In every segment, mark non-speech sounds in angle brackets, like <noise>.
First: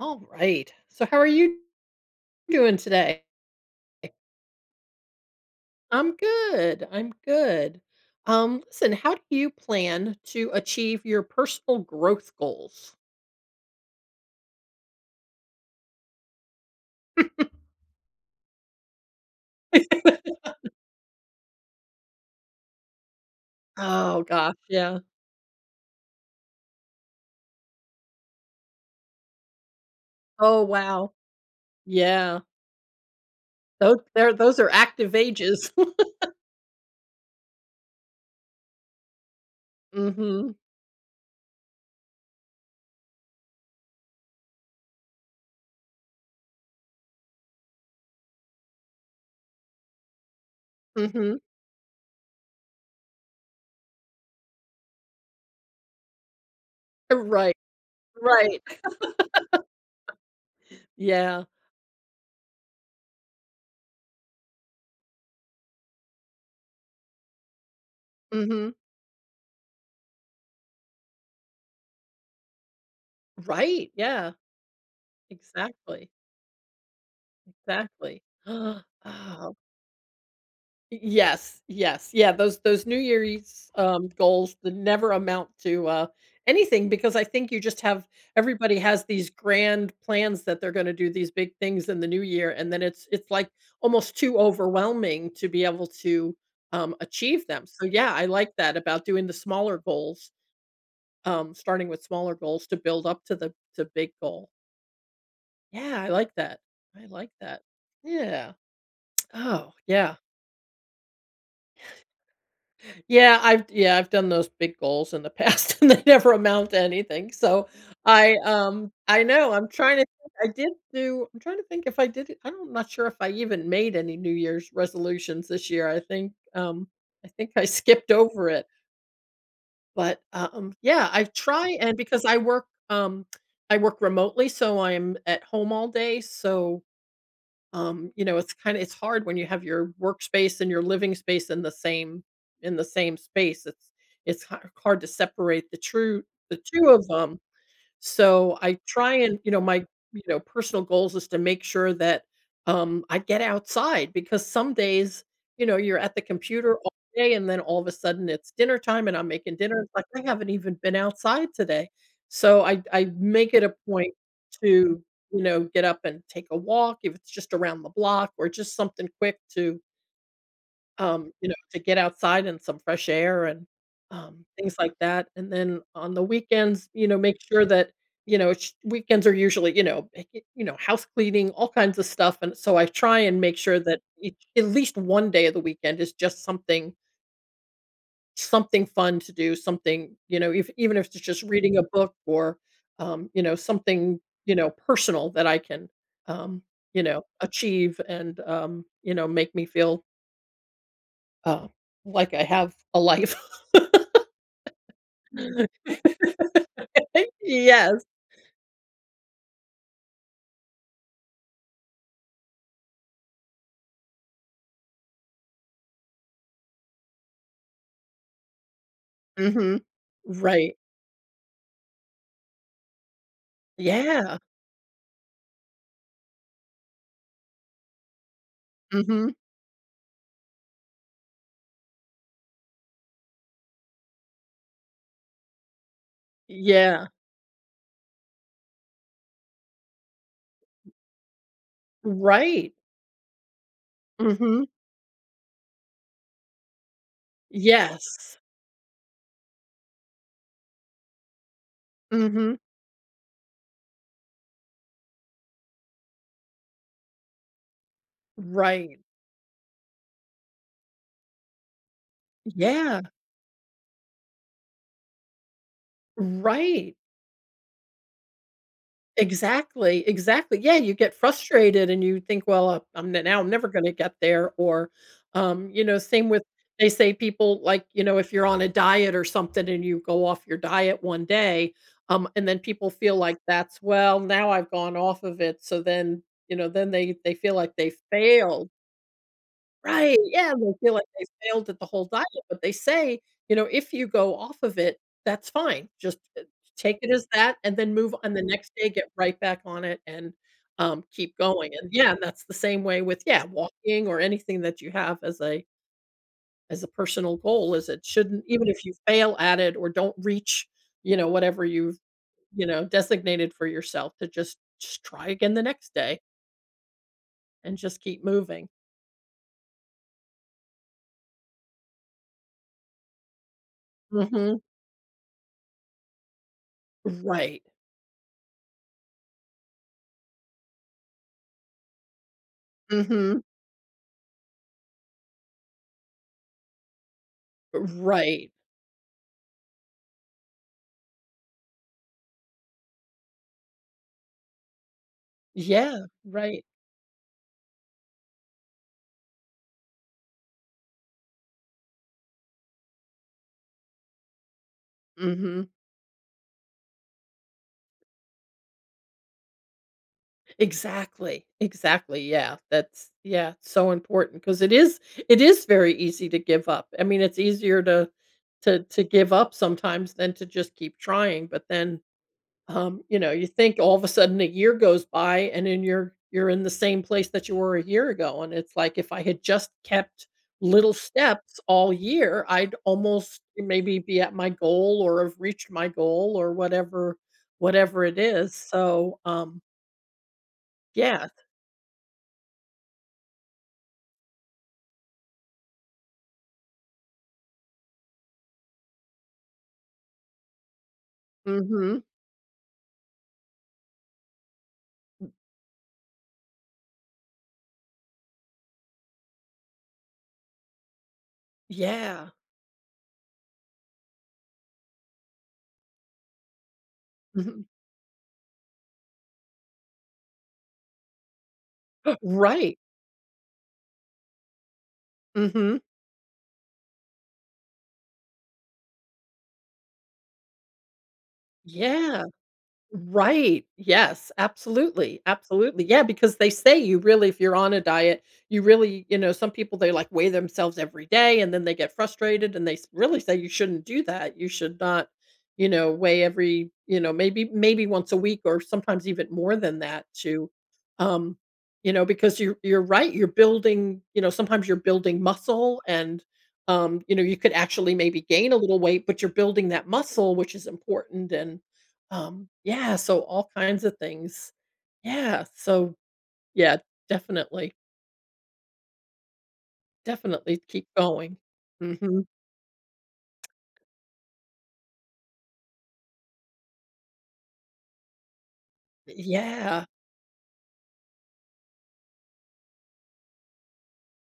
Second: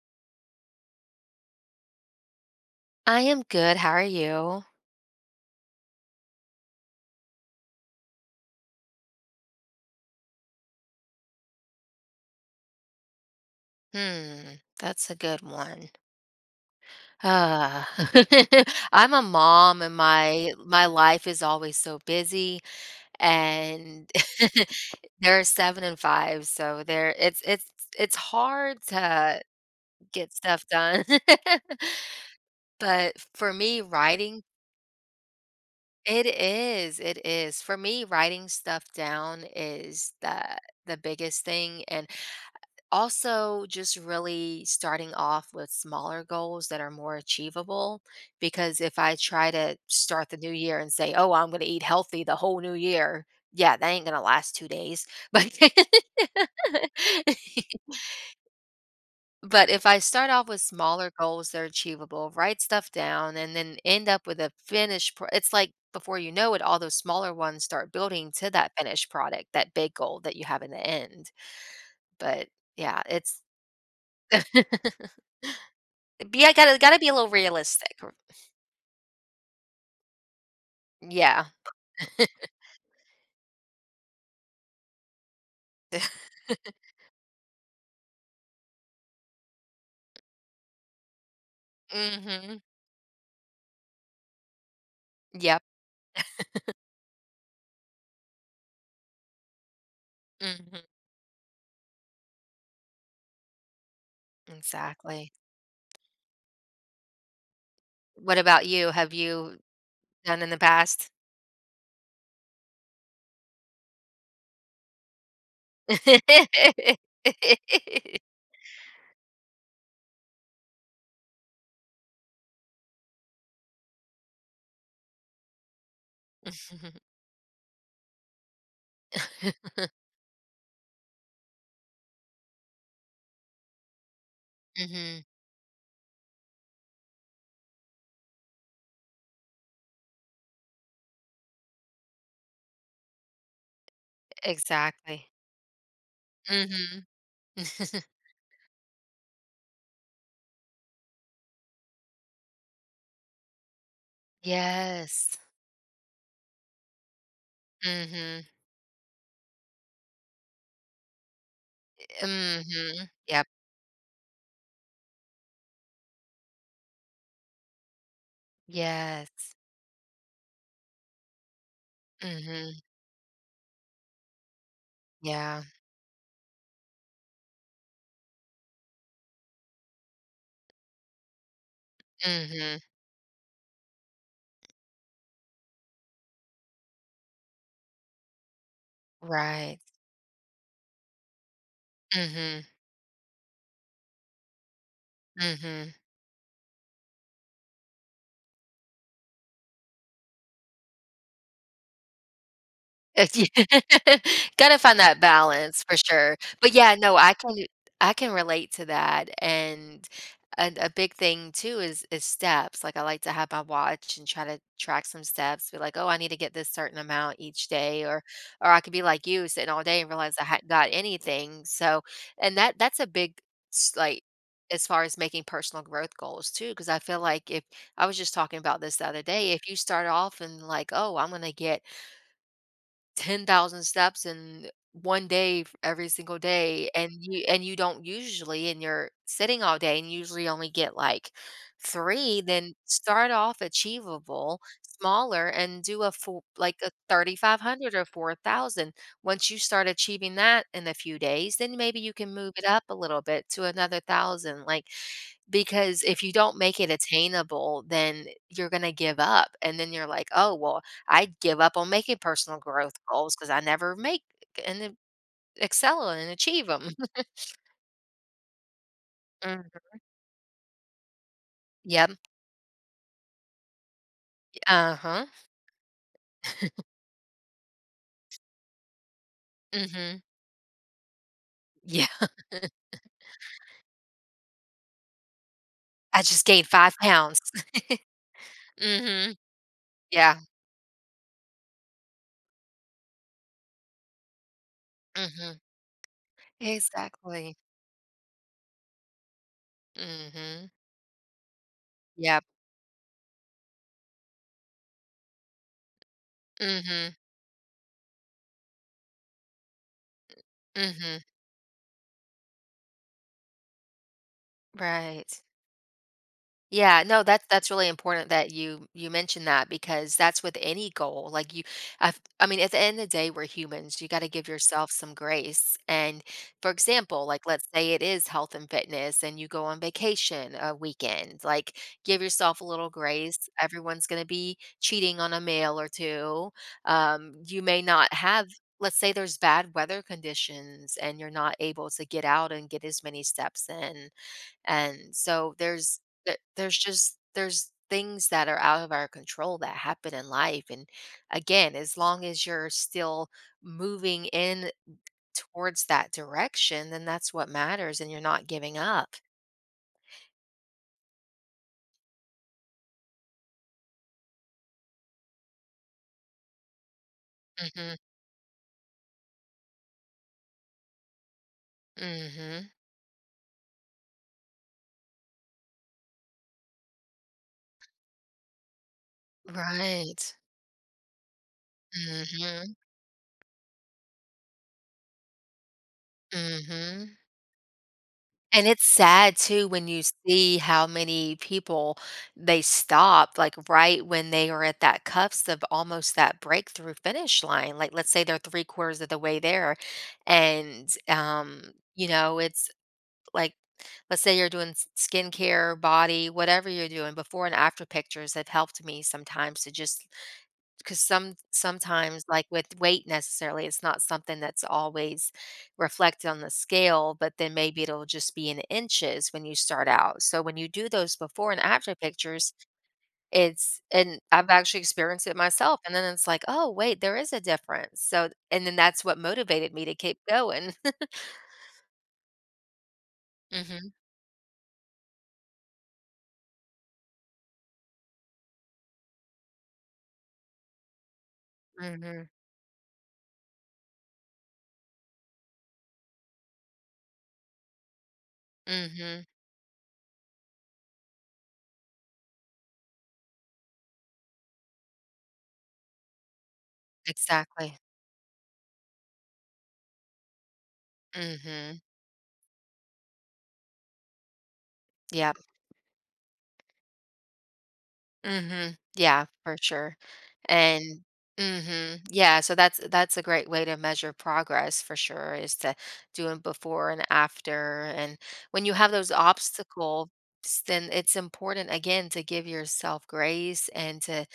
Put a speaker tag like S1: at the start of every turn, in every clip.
S1: All right. So how are you doing
S2: I
S1: today?
S2: am good. How are you?
S1: I'm good. I'm good. Listen, how do you plan to achieve your personal growth goals?
S2: Hmm, that's a good one.
S1: <laughs>
S2: Uh, <laughs> I'm a mom and my life is always so busy and
S1: Oh gosh,
S2: <laughs>
S1: yeah.
S2: there are seven and five, so there it's hard to get
S1: Oh
S2: stuff done.
S1: wow.
S2: <laughs>
S1: Yeah.
S2: But for me,
S1: Those they're
S2: writing
S1: those are active ages.
S2: it is, it is. For me, writing stuff down
S1: <laughs>
S2: is the
S1: Mhm.
S2: the biggest thing and also, just really starting off with smaller goals that are more achievable. Because if I try to start the new year and say, "Oh,
S1: Mhm.
S2: I'm going to eat healthy the whole new year," yeah, that ain't going to last 2 days. <laughs> But
S1: Right.
S2: <laughs>
S1: Right.
S2: but if I start off with smaller
S1: Yeah.
S2: goals that are achievable, write stuff down, and then end up with a it's like before you know it, all those smaller ones start building to
S1: Mhm.
S2: that finished product, that big goal that you have in the end. But yeah, it's
S1: Right. Yeah.
S2: <laughs>
S1: Exactly.
S2: yeah, gotta be a little realistic.
S1: Exactly. <gasps> Oh.
S2: Yeah.
S1: Yes, yes, yeah, those New Year's, goals that never amount to,
S2: <laughs>
S1: anything, because I think you just have everybody has these grand plans that they're gonna do these big things in the new year,
S2: Mhm.
S1: and then it's, like, almost too overwhelming to
S2: Yep.
S1: be able to, achieve them. So, yeah, I like that about doing the smaller goals,
S2: Mhm.
S1: starting with smaller goals to build up to the to big goal.
S2: Exactly.
S1: Yeah, I like that. I like that.
S2: What
S1: Yeah.
S2: about you? Have you
S1: Oh, yeah.
S2: done in the past?
S1: Yeah, I've done those big goals in the past, <laughs> and they never amount to anything. So
S2: <laughs>
S1: I know, I'm trying to think if I did it, I'm not sure if I even made any New Year's resolutions this year. I think I <laughs> skipped over it, but, yeah, I try, and because I work, I work remotely, so I'm
S2: Mhm.
S1: at home all day. So it's kind of it's hard when you have your workspace and your living space in the same space. It's hard to
S2: Exactly.
S1: separate the two
S2: Mhm.
S1: of them,
S2: <laughs>
S1: so I try, and my personal goals is to make sure that I get outside, because some days
S2: Yes.
S1: you're at the computer all day, and then all of a sudden
S2: Mhm.
S1: it's dinner time and I'm making dinner. It's like I haven't even been outside today. So I
S2: Mhm.
S1: I
S2: Yep.
S1: make it a point to get up and take a walk, if it's just around the block or just something quick
S2: Yes.
S1: to to get outside and some
S2: Mhm.
S1: fresh air, and things like that. And
S2: Yeah.
S1: then on the weekends, make sure that sh- weekends are usually, eh, house cleaning, all kinds of stuff. And so
S2: Mhm.
S1: I try and make sure that each at least one day of the weekend is just something fun to do,
S2: Right.
S1: something, if even if it's just reading a book, or
S2: Mhm.
S1: something personal that I can
S2: Mhm.
S1: um, achieve, and, make me feel uh, like I have a life.
S2: It's ye
S1: <laughs>
S2: <laughs> gotta find that balance for sure. But yeah, no, I can
S1: Yes.
S2: I can relate to that, and and a big thing too is steps, like, I like to have my watch and try to track some steps, be like, "Oh, I need to get this certain amount each day," or I could be like you, sitting
S1: Mhm.
S2: all day and realize I hadn't
S1: Right.
S2: got anything, so and that's a big s like,
S1: Yeah.
S2: as far as making personal growth goals too, because I feel like if I was just talking about this the other
S1: Mhm.
S2: day, if you start off and like, "Oh, I'm gonna get 10,000 steps in 1 day f every single day,
S1: Yeah.
S2: and you don't usually and you're sitting all day and you usually only get, like, 3,
S1: Right.
S2: then start off achievable,
S1: Mhm.
S2: smaller, and do a full a 3,500 or
S1: Yes.
S2: 4,000. Once you start achieving that in a few days, then maybe you can move
S1: Mhm.
S2: it up a little bit to another 1,000," like, because if you don't make it attainable, then you're gonna
S1: Right.
S2: give up, and then you're like, "Oh, well, I give up on making personal growth
S1: Yeah.
S2: goals because I never make and then excel and achieve 'em."
S1: Right.
S2: <laughs> Mm,
S1: Exactly, exactly. Yeah, you get frustrated and
S2: yep,
S1: you think, "Well, I'm n now I'm never gonna get there," or,
S2: uh-huh,
S1: same with they say people, like, if you're on a diet or something and you
S2: mhm,
S1: go off your diet one day,
S2: yeah.
S1: and then people
S2: <laughs>
S1: feel like that's, "Well, now I've gone off of it," so then,
S2: I just gained
S1: then
S2: 5
S1: they
S2: pounds.
S1: feel like they failed.
S2: Mhm,
S1: Right,
S2: yeah,
S1: yeah, they feel like they failed at the whole diet, but they say, if you go off of it, that's
S2: mhm,
S1: fine. Just, take it as that
S2: exactly,
S1: and then move on the next day, get right back on it, and
S2: mhm,
S1: keep going. And yeah, that's
S2: yep,
S1: the same way with, yeah, walking or anything that you have as a
S2: mhm,
S1: personal goal. Is it shouldn't even if you fail at it or don't reach, you
S2: mhm,
S1: know, whatever you've designated for yourself, to just try
S2: right.
S1: again the next day
S2: Yeah, no, that's
S1: and
S2: really
S1: just keep
S2: important that
S1: moving.
S2: you mentioned that because that's with any goal. Like you, I, I mean, at the end of the day, we're humans. You got to give
S1: Mhm.
S2: yourself some grace. And for example, like
S1: Right.
S2: let's say it is health and fitness, and you go on vacation a weekend. Like give yourself a little
S1: Mhm.
S2: grace. Everyone's going to be cheating on a meal or two. You may not have.
S1: Right.
S2: Let's say there's bad weather conditions and you're not able to get out and get as many steps in and so there's
S1: Yeah,
S2: there
S1: right.
S2: there's just there's things that are out of our control that happen in life. And again, as long as you're still moving in
S1: Mhm.
S2: towards that direction, then that's what matters and you're not giving up.
S1: Exactly, exactly, yeah, that's yeah, it's so important because it is very easy to give up. I mean, it's easier
S2: Mhm.
S1: to to give up sometimes than to just keep trying. But then,
S2: Mhm.
S1: You know, you think all of a sudden a year goes by, and then you're in the same place that you were a year ago. And it's like, if I had just
S2: Right.
S1: kept little steps all year,
S2: Mhm.
S1: I'd almost maybe be at my goal or have reached my goal or whatever
S2: Mhm.
S1: it is.
S2: And it's
S1: So,
S2: sad too when you see how
S1: yeah.
S2: many people they stop like, right when they are at that cusp of almost that breakthrough finish line. Like, let's say they're 3 quarters of the way there, and,
S1: Hmm.
S2: you know, it's like let's say you're doing s skincare, body, whatever you're doing, before and after pictures have helped me sometimes to just 'cause some sometimes,
S1: Yeah.
S2: like with weight necessarily, it's not something that's always reflected on the scale, but then
S1: Mhm.
S2: maybe it'll just be in inches when you start out. So when you do those before and after
S1: <laughs>
S2: pictures,
S1: Right.
S2: it's and I've actually experienced it
S1: Hmm.
S2: myself, and then it's like, "Oh, wait, there is a difference." So and then that's what motivated me to keep going. <laughs>
S1: Yeah. Right.
S2: Mhm,
S1: Yes, absolutely. Absolutely. Yeah, because they say, you really if you're on a diet, you really, some people they like weigh themselves every day, and then they get
S2: mhm,
S1: frustrated, and they s- really say you shouldn't do that. You should not, weigh every, maybe once a week or sometimes
S2: mhm,
S1: even more than that, to um, because you are you're right, you're building, sometimes you're building muscle, and
S2: <laughs>
S1: you could
S2: exactly.
S1: actually maybe gain a little weight, but you're building that muscle, which is important. And
S2: Mhm,
S1: yeah, so all kinds of things.
S2: yeah.
S1: Yeah, so yeah, definitely,
S2: Mhm. Yeah, for sure.
S1: definitely keep
S2: And
S1: going.
S2: mhm.
S1: Mhm.
S2: Yeah, so that's a great way to measure progress for sure is to do it before and after. And when you have those
S1: Yeah.
S2: obstacles, then it's important again to give yourself grace and to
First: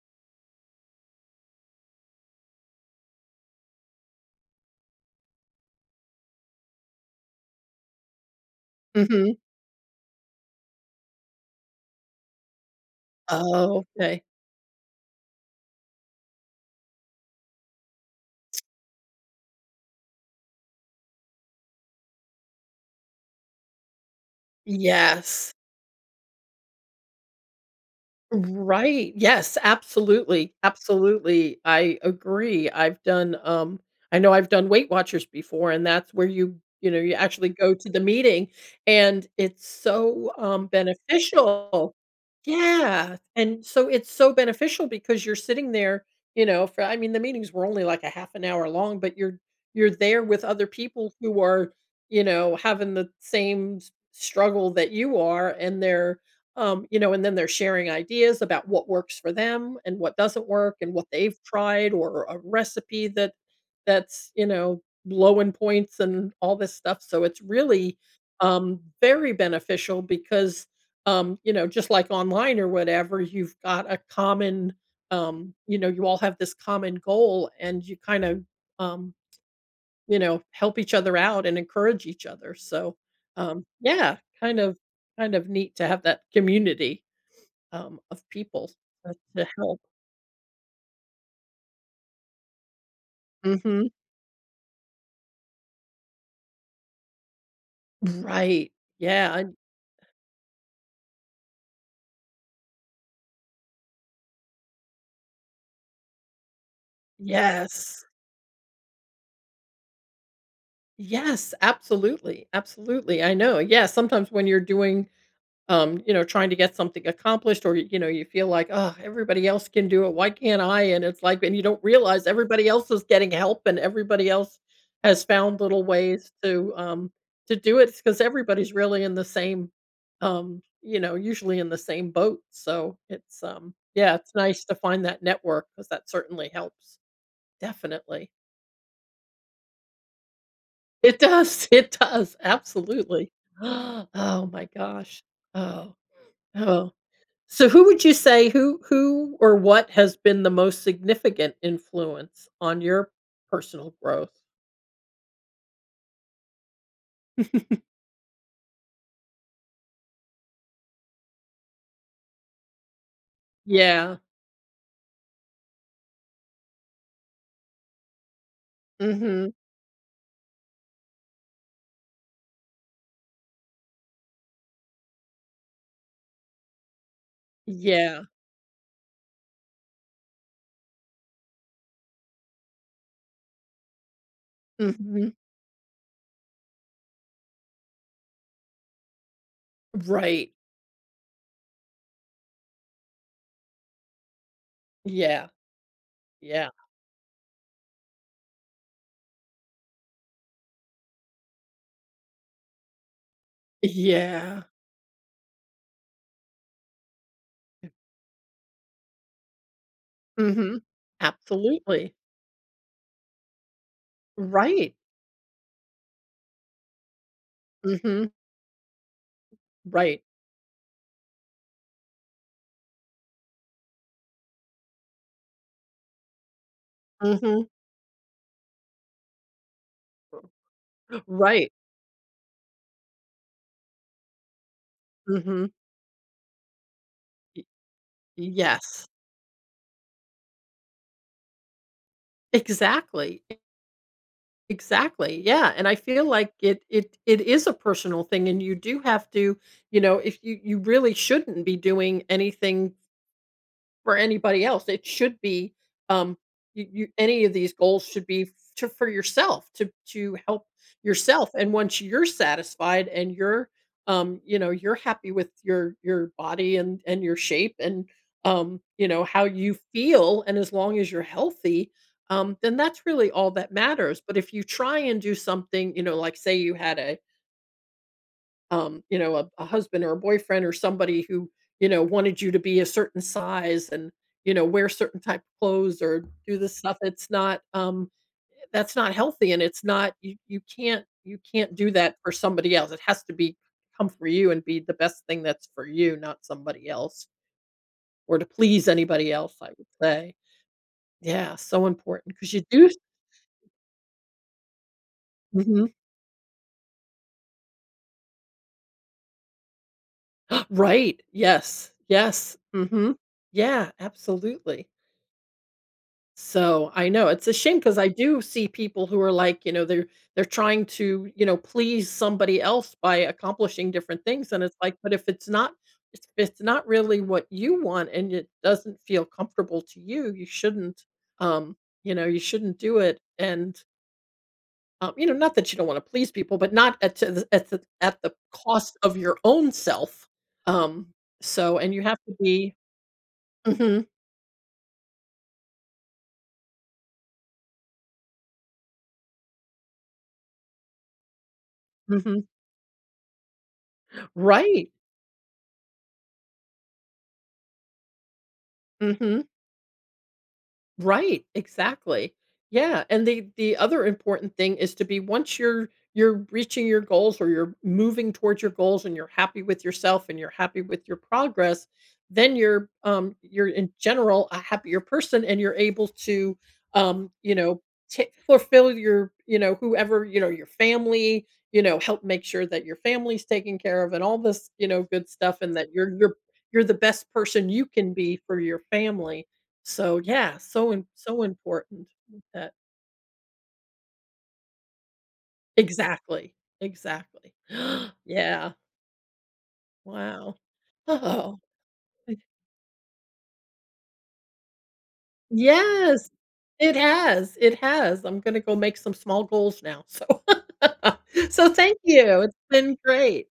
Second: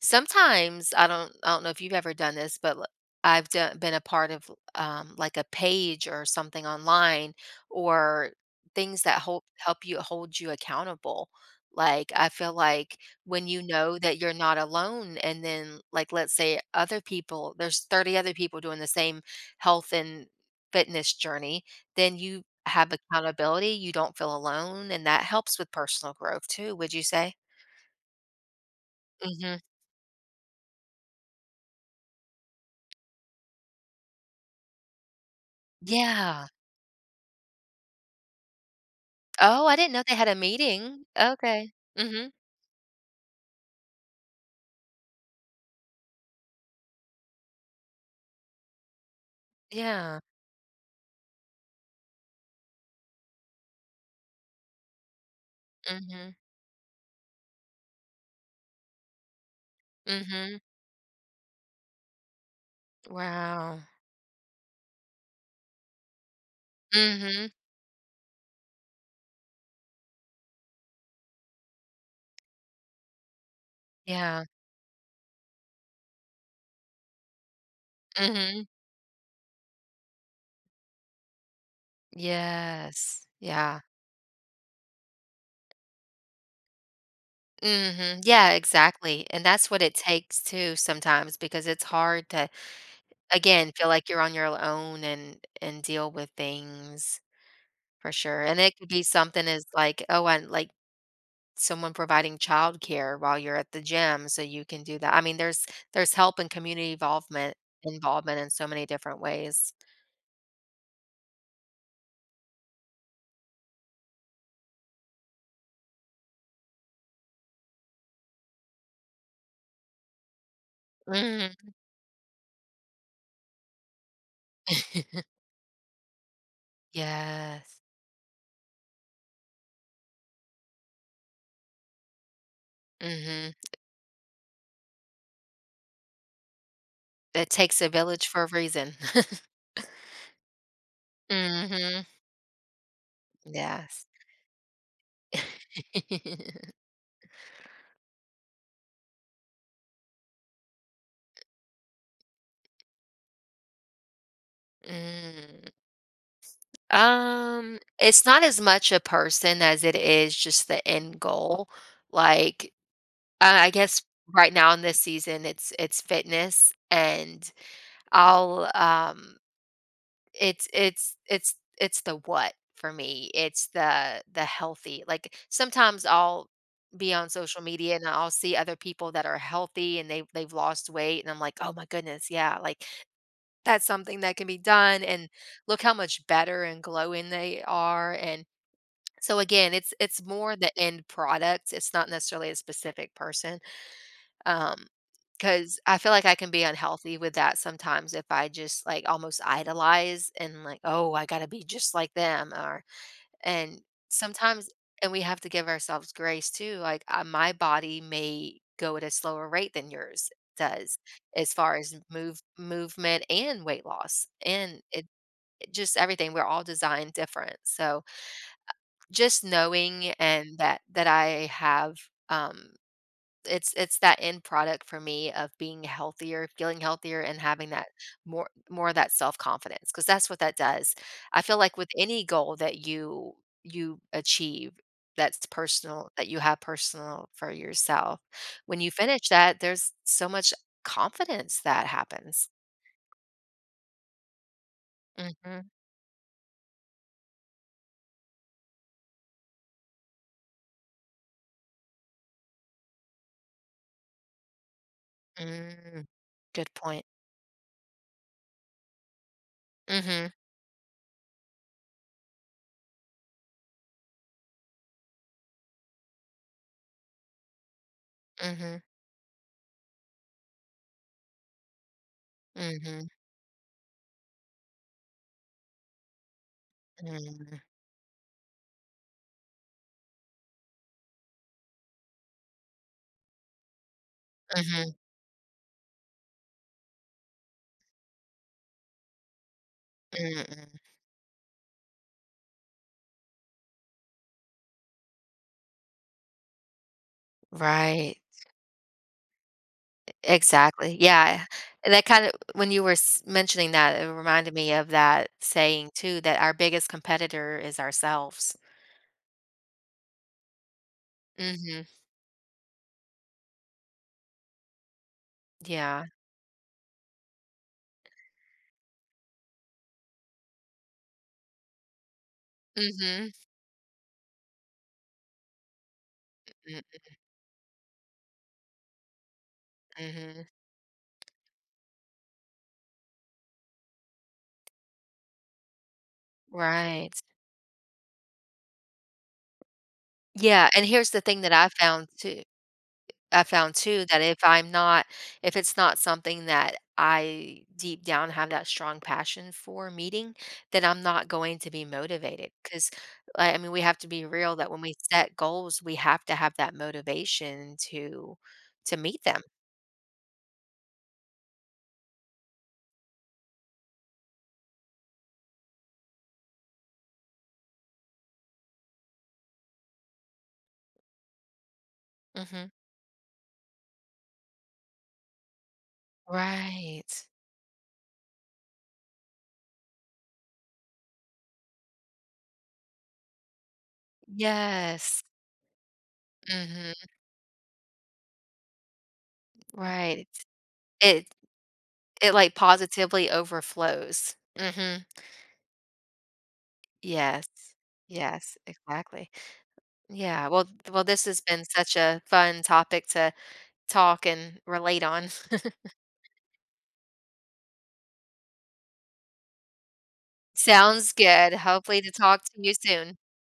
S2: sometimes I don't know if you've ever done this, but l I've done been a part of, like, a page or something online or things that
S1: Mhm.
S2: help you hold you accountable. Like, I feel like when you
S1: Oh,
S2: know that
S1: okay.
S2: you're not alone and then, like, let's say other people there's 30 other people doing the same health and fitness journey, then you have accountability, you don't feel alone, and that
S1: Yes.
S2: helps with personal growth too, would you say?
S1: Right. Yes,
S2: Mhm.
S1: absolutely, absolutely. I agree. I've done, I know I've done Weight Watchers before, and that's where
S2: Yeah.
S1: you you actually go to the meeting, and
S2: Oh,
S1: it's
S2: I didn't know they had
S1: so,
S2: a meeting. Okay.
S1: beneficial.
S2: Mhm.
S1: Yeah, and so it's so beneficial, because you're sitting there, for I mean, the meetings were only like a half an hour long, but you're
S2: Yeah.
S1: there with other people who are, having the same s- struggle that you are, and they're
S2: Mhm.
S1: and then they're sharing ideas about what works for them and what doesn't
S2: Mhm.
S1: work and what they've tried, or a recipe that
S2: Wow.
S1: that's low in points and all this stuff. So it's
S2: Mhm.
S1: really very beneficial, because just like online or whatever, you've got a
S2: Yeah.
S1: common you all have this common goal, and you kind of
S2: Mhm.
S1: um, help each other out and encourage each other. So
S2: Yes. Yeah.
S1: yeah, kind of neat to have that community. Of
S2: Mhm. Yeah,
S1: people to
S2: exactly, and that's
S1: help.
S2: what it takes too sometimes because it's hard to, again,
S1: Mhm.
S2: feel like you're on your own and deal with things for sure, and
S1: Right.
S2: it could be
S1: Yeah,
S2: something
S1: and
S2: as like, oh, and like someone providing childcare while you're at the gym so you can do that. I mean, there's help and community involvement
S1: yes.
S2: involvement in so many different ways.
S1: Yes, absolutely, absolutely, I know, yeah, sometimes when you're doing trying to get something accomplished, or you feel like, oh, everybody else can do it. Why can't I? And it's like, and you
S2: Mhm.
S1: don't realize everybody else is getting help, and everybody else has
S2: <laughs>
S1: found little ways to do
S2: Yes.
S1: it, because everybody's really in the same, usually in the same boat. So it's
S2: Mhm.
S1: yeah, it's nice to find that network, because that certainly helps.
S2: It takes a village
S1: Definitely,
S2: for a reason. <laughs>
S1: it does. <laughs> It
S2: Mhm.
S1: does, absolutely.
S2: Yes.
S1: <gasps> Oh my gosh. Oh,
S2: <laughs>
S1: oh. So who would you say who or what has been the most significant influence on your personal growth?
S2: Mm.
S1: <laughs>
S2: It's not as much a person as it is just the end goal. Like, I guess
S1: Yeah.
S2: right now in this season, it's fitness and I'll
S1: Mhm.
S2: it's the what for me. It's the healthy. Like sometimes I'll be on social media and
S1: Yeah.
S2: I'll see other people that are healthy and they've lost weight and I'm like, "Oh my goodness, yeah, like that's something that can be done and
S1: Mhm.
S2: look how much better and glowing they are." And so again, it's
S1: Right.
S2: more the end product. It's not necessarily a specific person. Um
S1: Yeah.
S2: 'Cause I feel like I can be
S1: Yeah.
S2: unhealthy with that sometimes if I just, like, almost idolize and, like, "Oh, I gotta be just like them," or and
S1: Yeah.
S2: sometimes and we have to give ourselves grace too, like, my body may go at a slower rate than yours
S1: Mhm.
S2: does as far as
S1: Absolutely.
S2: movement and weight loss, and
S1: Right.
S2: it just everything, we're all designed different, so
S1: Mhm.
S2: just knowing
S1: Right.
S2: and that that I have, um it's that end product for me of being healthier, feeling healthier, and
S1: Mhm.
S2: having that more of that confidence because that's what that does. I feel
S1: Right.
S2: like with any goal that you achieve that's
S1: Mhm.
S2: personal, that you have personal for yourself,
S1: Y
S2: when you
S1: yes.
S2: finish that, there's so much confidence that happens.
S1: Exactly. Exactly,
S2: Mhm,
S1: yeah, and I feel like it is a personal thing, and you do have to, if you really shouldn't be doing anything for anybody else. It should be,
S2: mm,
S1: um,
S2: good point.
S1: you any of these goals should be, to, for yourself to
S2: Mhm,
S1: help yourself. And once you're satisfied, and you're, you're happy with your body and your shape, and
S2: mhm,
S1: you know how you feel, and as long as you're healthy, then that's
S2: mhm,
S1: really all that matters. But if you try and do something, like say you had a
S2: mm,
S1: a, husband or a boyfriend or somebody who, wanted you to be a certain size, and, wear
S2: mhm,
S1: certain type of clothes or do this stuff. It's not, that's not healthy. And it's not, you,
S2: mm.
S1: you can't do that for somebody else. It has to be come for you and be the best thing that's for you, not somebody else
S2: Right.
S1: or to please anybody else, I would say.
S2: Exactly, yeah,
S1: Yeah. So
S2: and that kind of
S1: important, because you
S2: when you
S1: do.
S2: were s mentioning that, it reminded me of that
S1: Mhm.
S2: saying too, that our biggest competitor is ourselves.
S1: <gasps> Right.
S2: Mhm,
S1: Yes. Yes. Hmm. Yeah. Absolutely.
S2: yeah,
S1: So, I know, it's a shame, because I do see people who are like, they're trying to please somebody else by
S2: mhm,
S1: accomplishing different things, and it's like, but if it's not
S2: mm,
S1: really what you want, and it doesn't feel comfortable to you, you
S2: mhm,
S1: shouldn't, um, you shouldn't do it. And, not that you don't wanna please people, but not
S2: right.
S1: at to the at the at the cost of your own self,
S2: Yeah, and
S1: um,
S2: here's the thing that
S1: so and you have to be
S2: I found
S1: Mhm,
S2: too that if I'm not if it's not something that I deep down have that strong passion for meeting, then I'm not going to be
S1: mhm.
S2: motivated 'cause, I mean, we have to be real that when
S1: Right,
S2: we set goals, we have to have that motivation to meet them.
S1: mhm. Right, exactly. Yeah, and the other important thing is, to be once you're reaching your goals or you're moving towards your goals and you're happy with yourself and you're happy with your progress, then
S2: Mhm.
S1: you're in general a happier person, and you're able to
S2: Right.
S1: um you know fulfill your whoever your family help make sure that your family's taken care of, and all this, you know,
S2: Yes.
S1: good stuff, and that you're the
S2: Mhm.
S1: best person you can be for your family. So,
S2: Right.
S1: yeah, so im-
S2: It
S1: so important with
S2: like,
S1: that,
S2: positively overflows. Mhm.
S1: exactly,
S2: Yes.
S1: exactly. <gasps>
S2: Yes.
S1: Yeah,
S2: Exactly. Yeah,
S1: wow.
S2: well well, this has
S1: Oh,
S2: been such a
S1: I
S2: fun topic to talk and relate on. <laughs>
S1: yes, it has, it has. I'm gonna go make some small goals now, so
S2: Sounds
S1: <laughs>
S2: good.
S1: so thank
S2: Hopefully to
S1: you,
S2: talk to
S1: it's
S2: you
S1: been
S2: soon.
S1: great.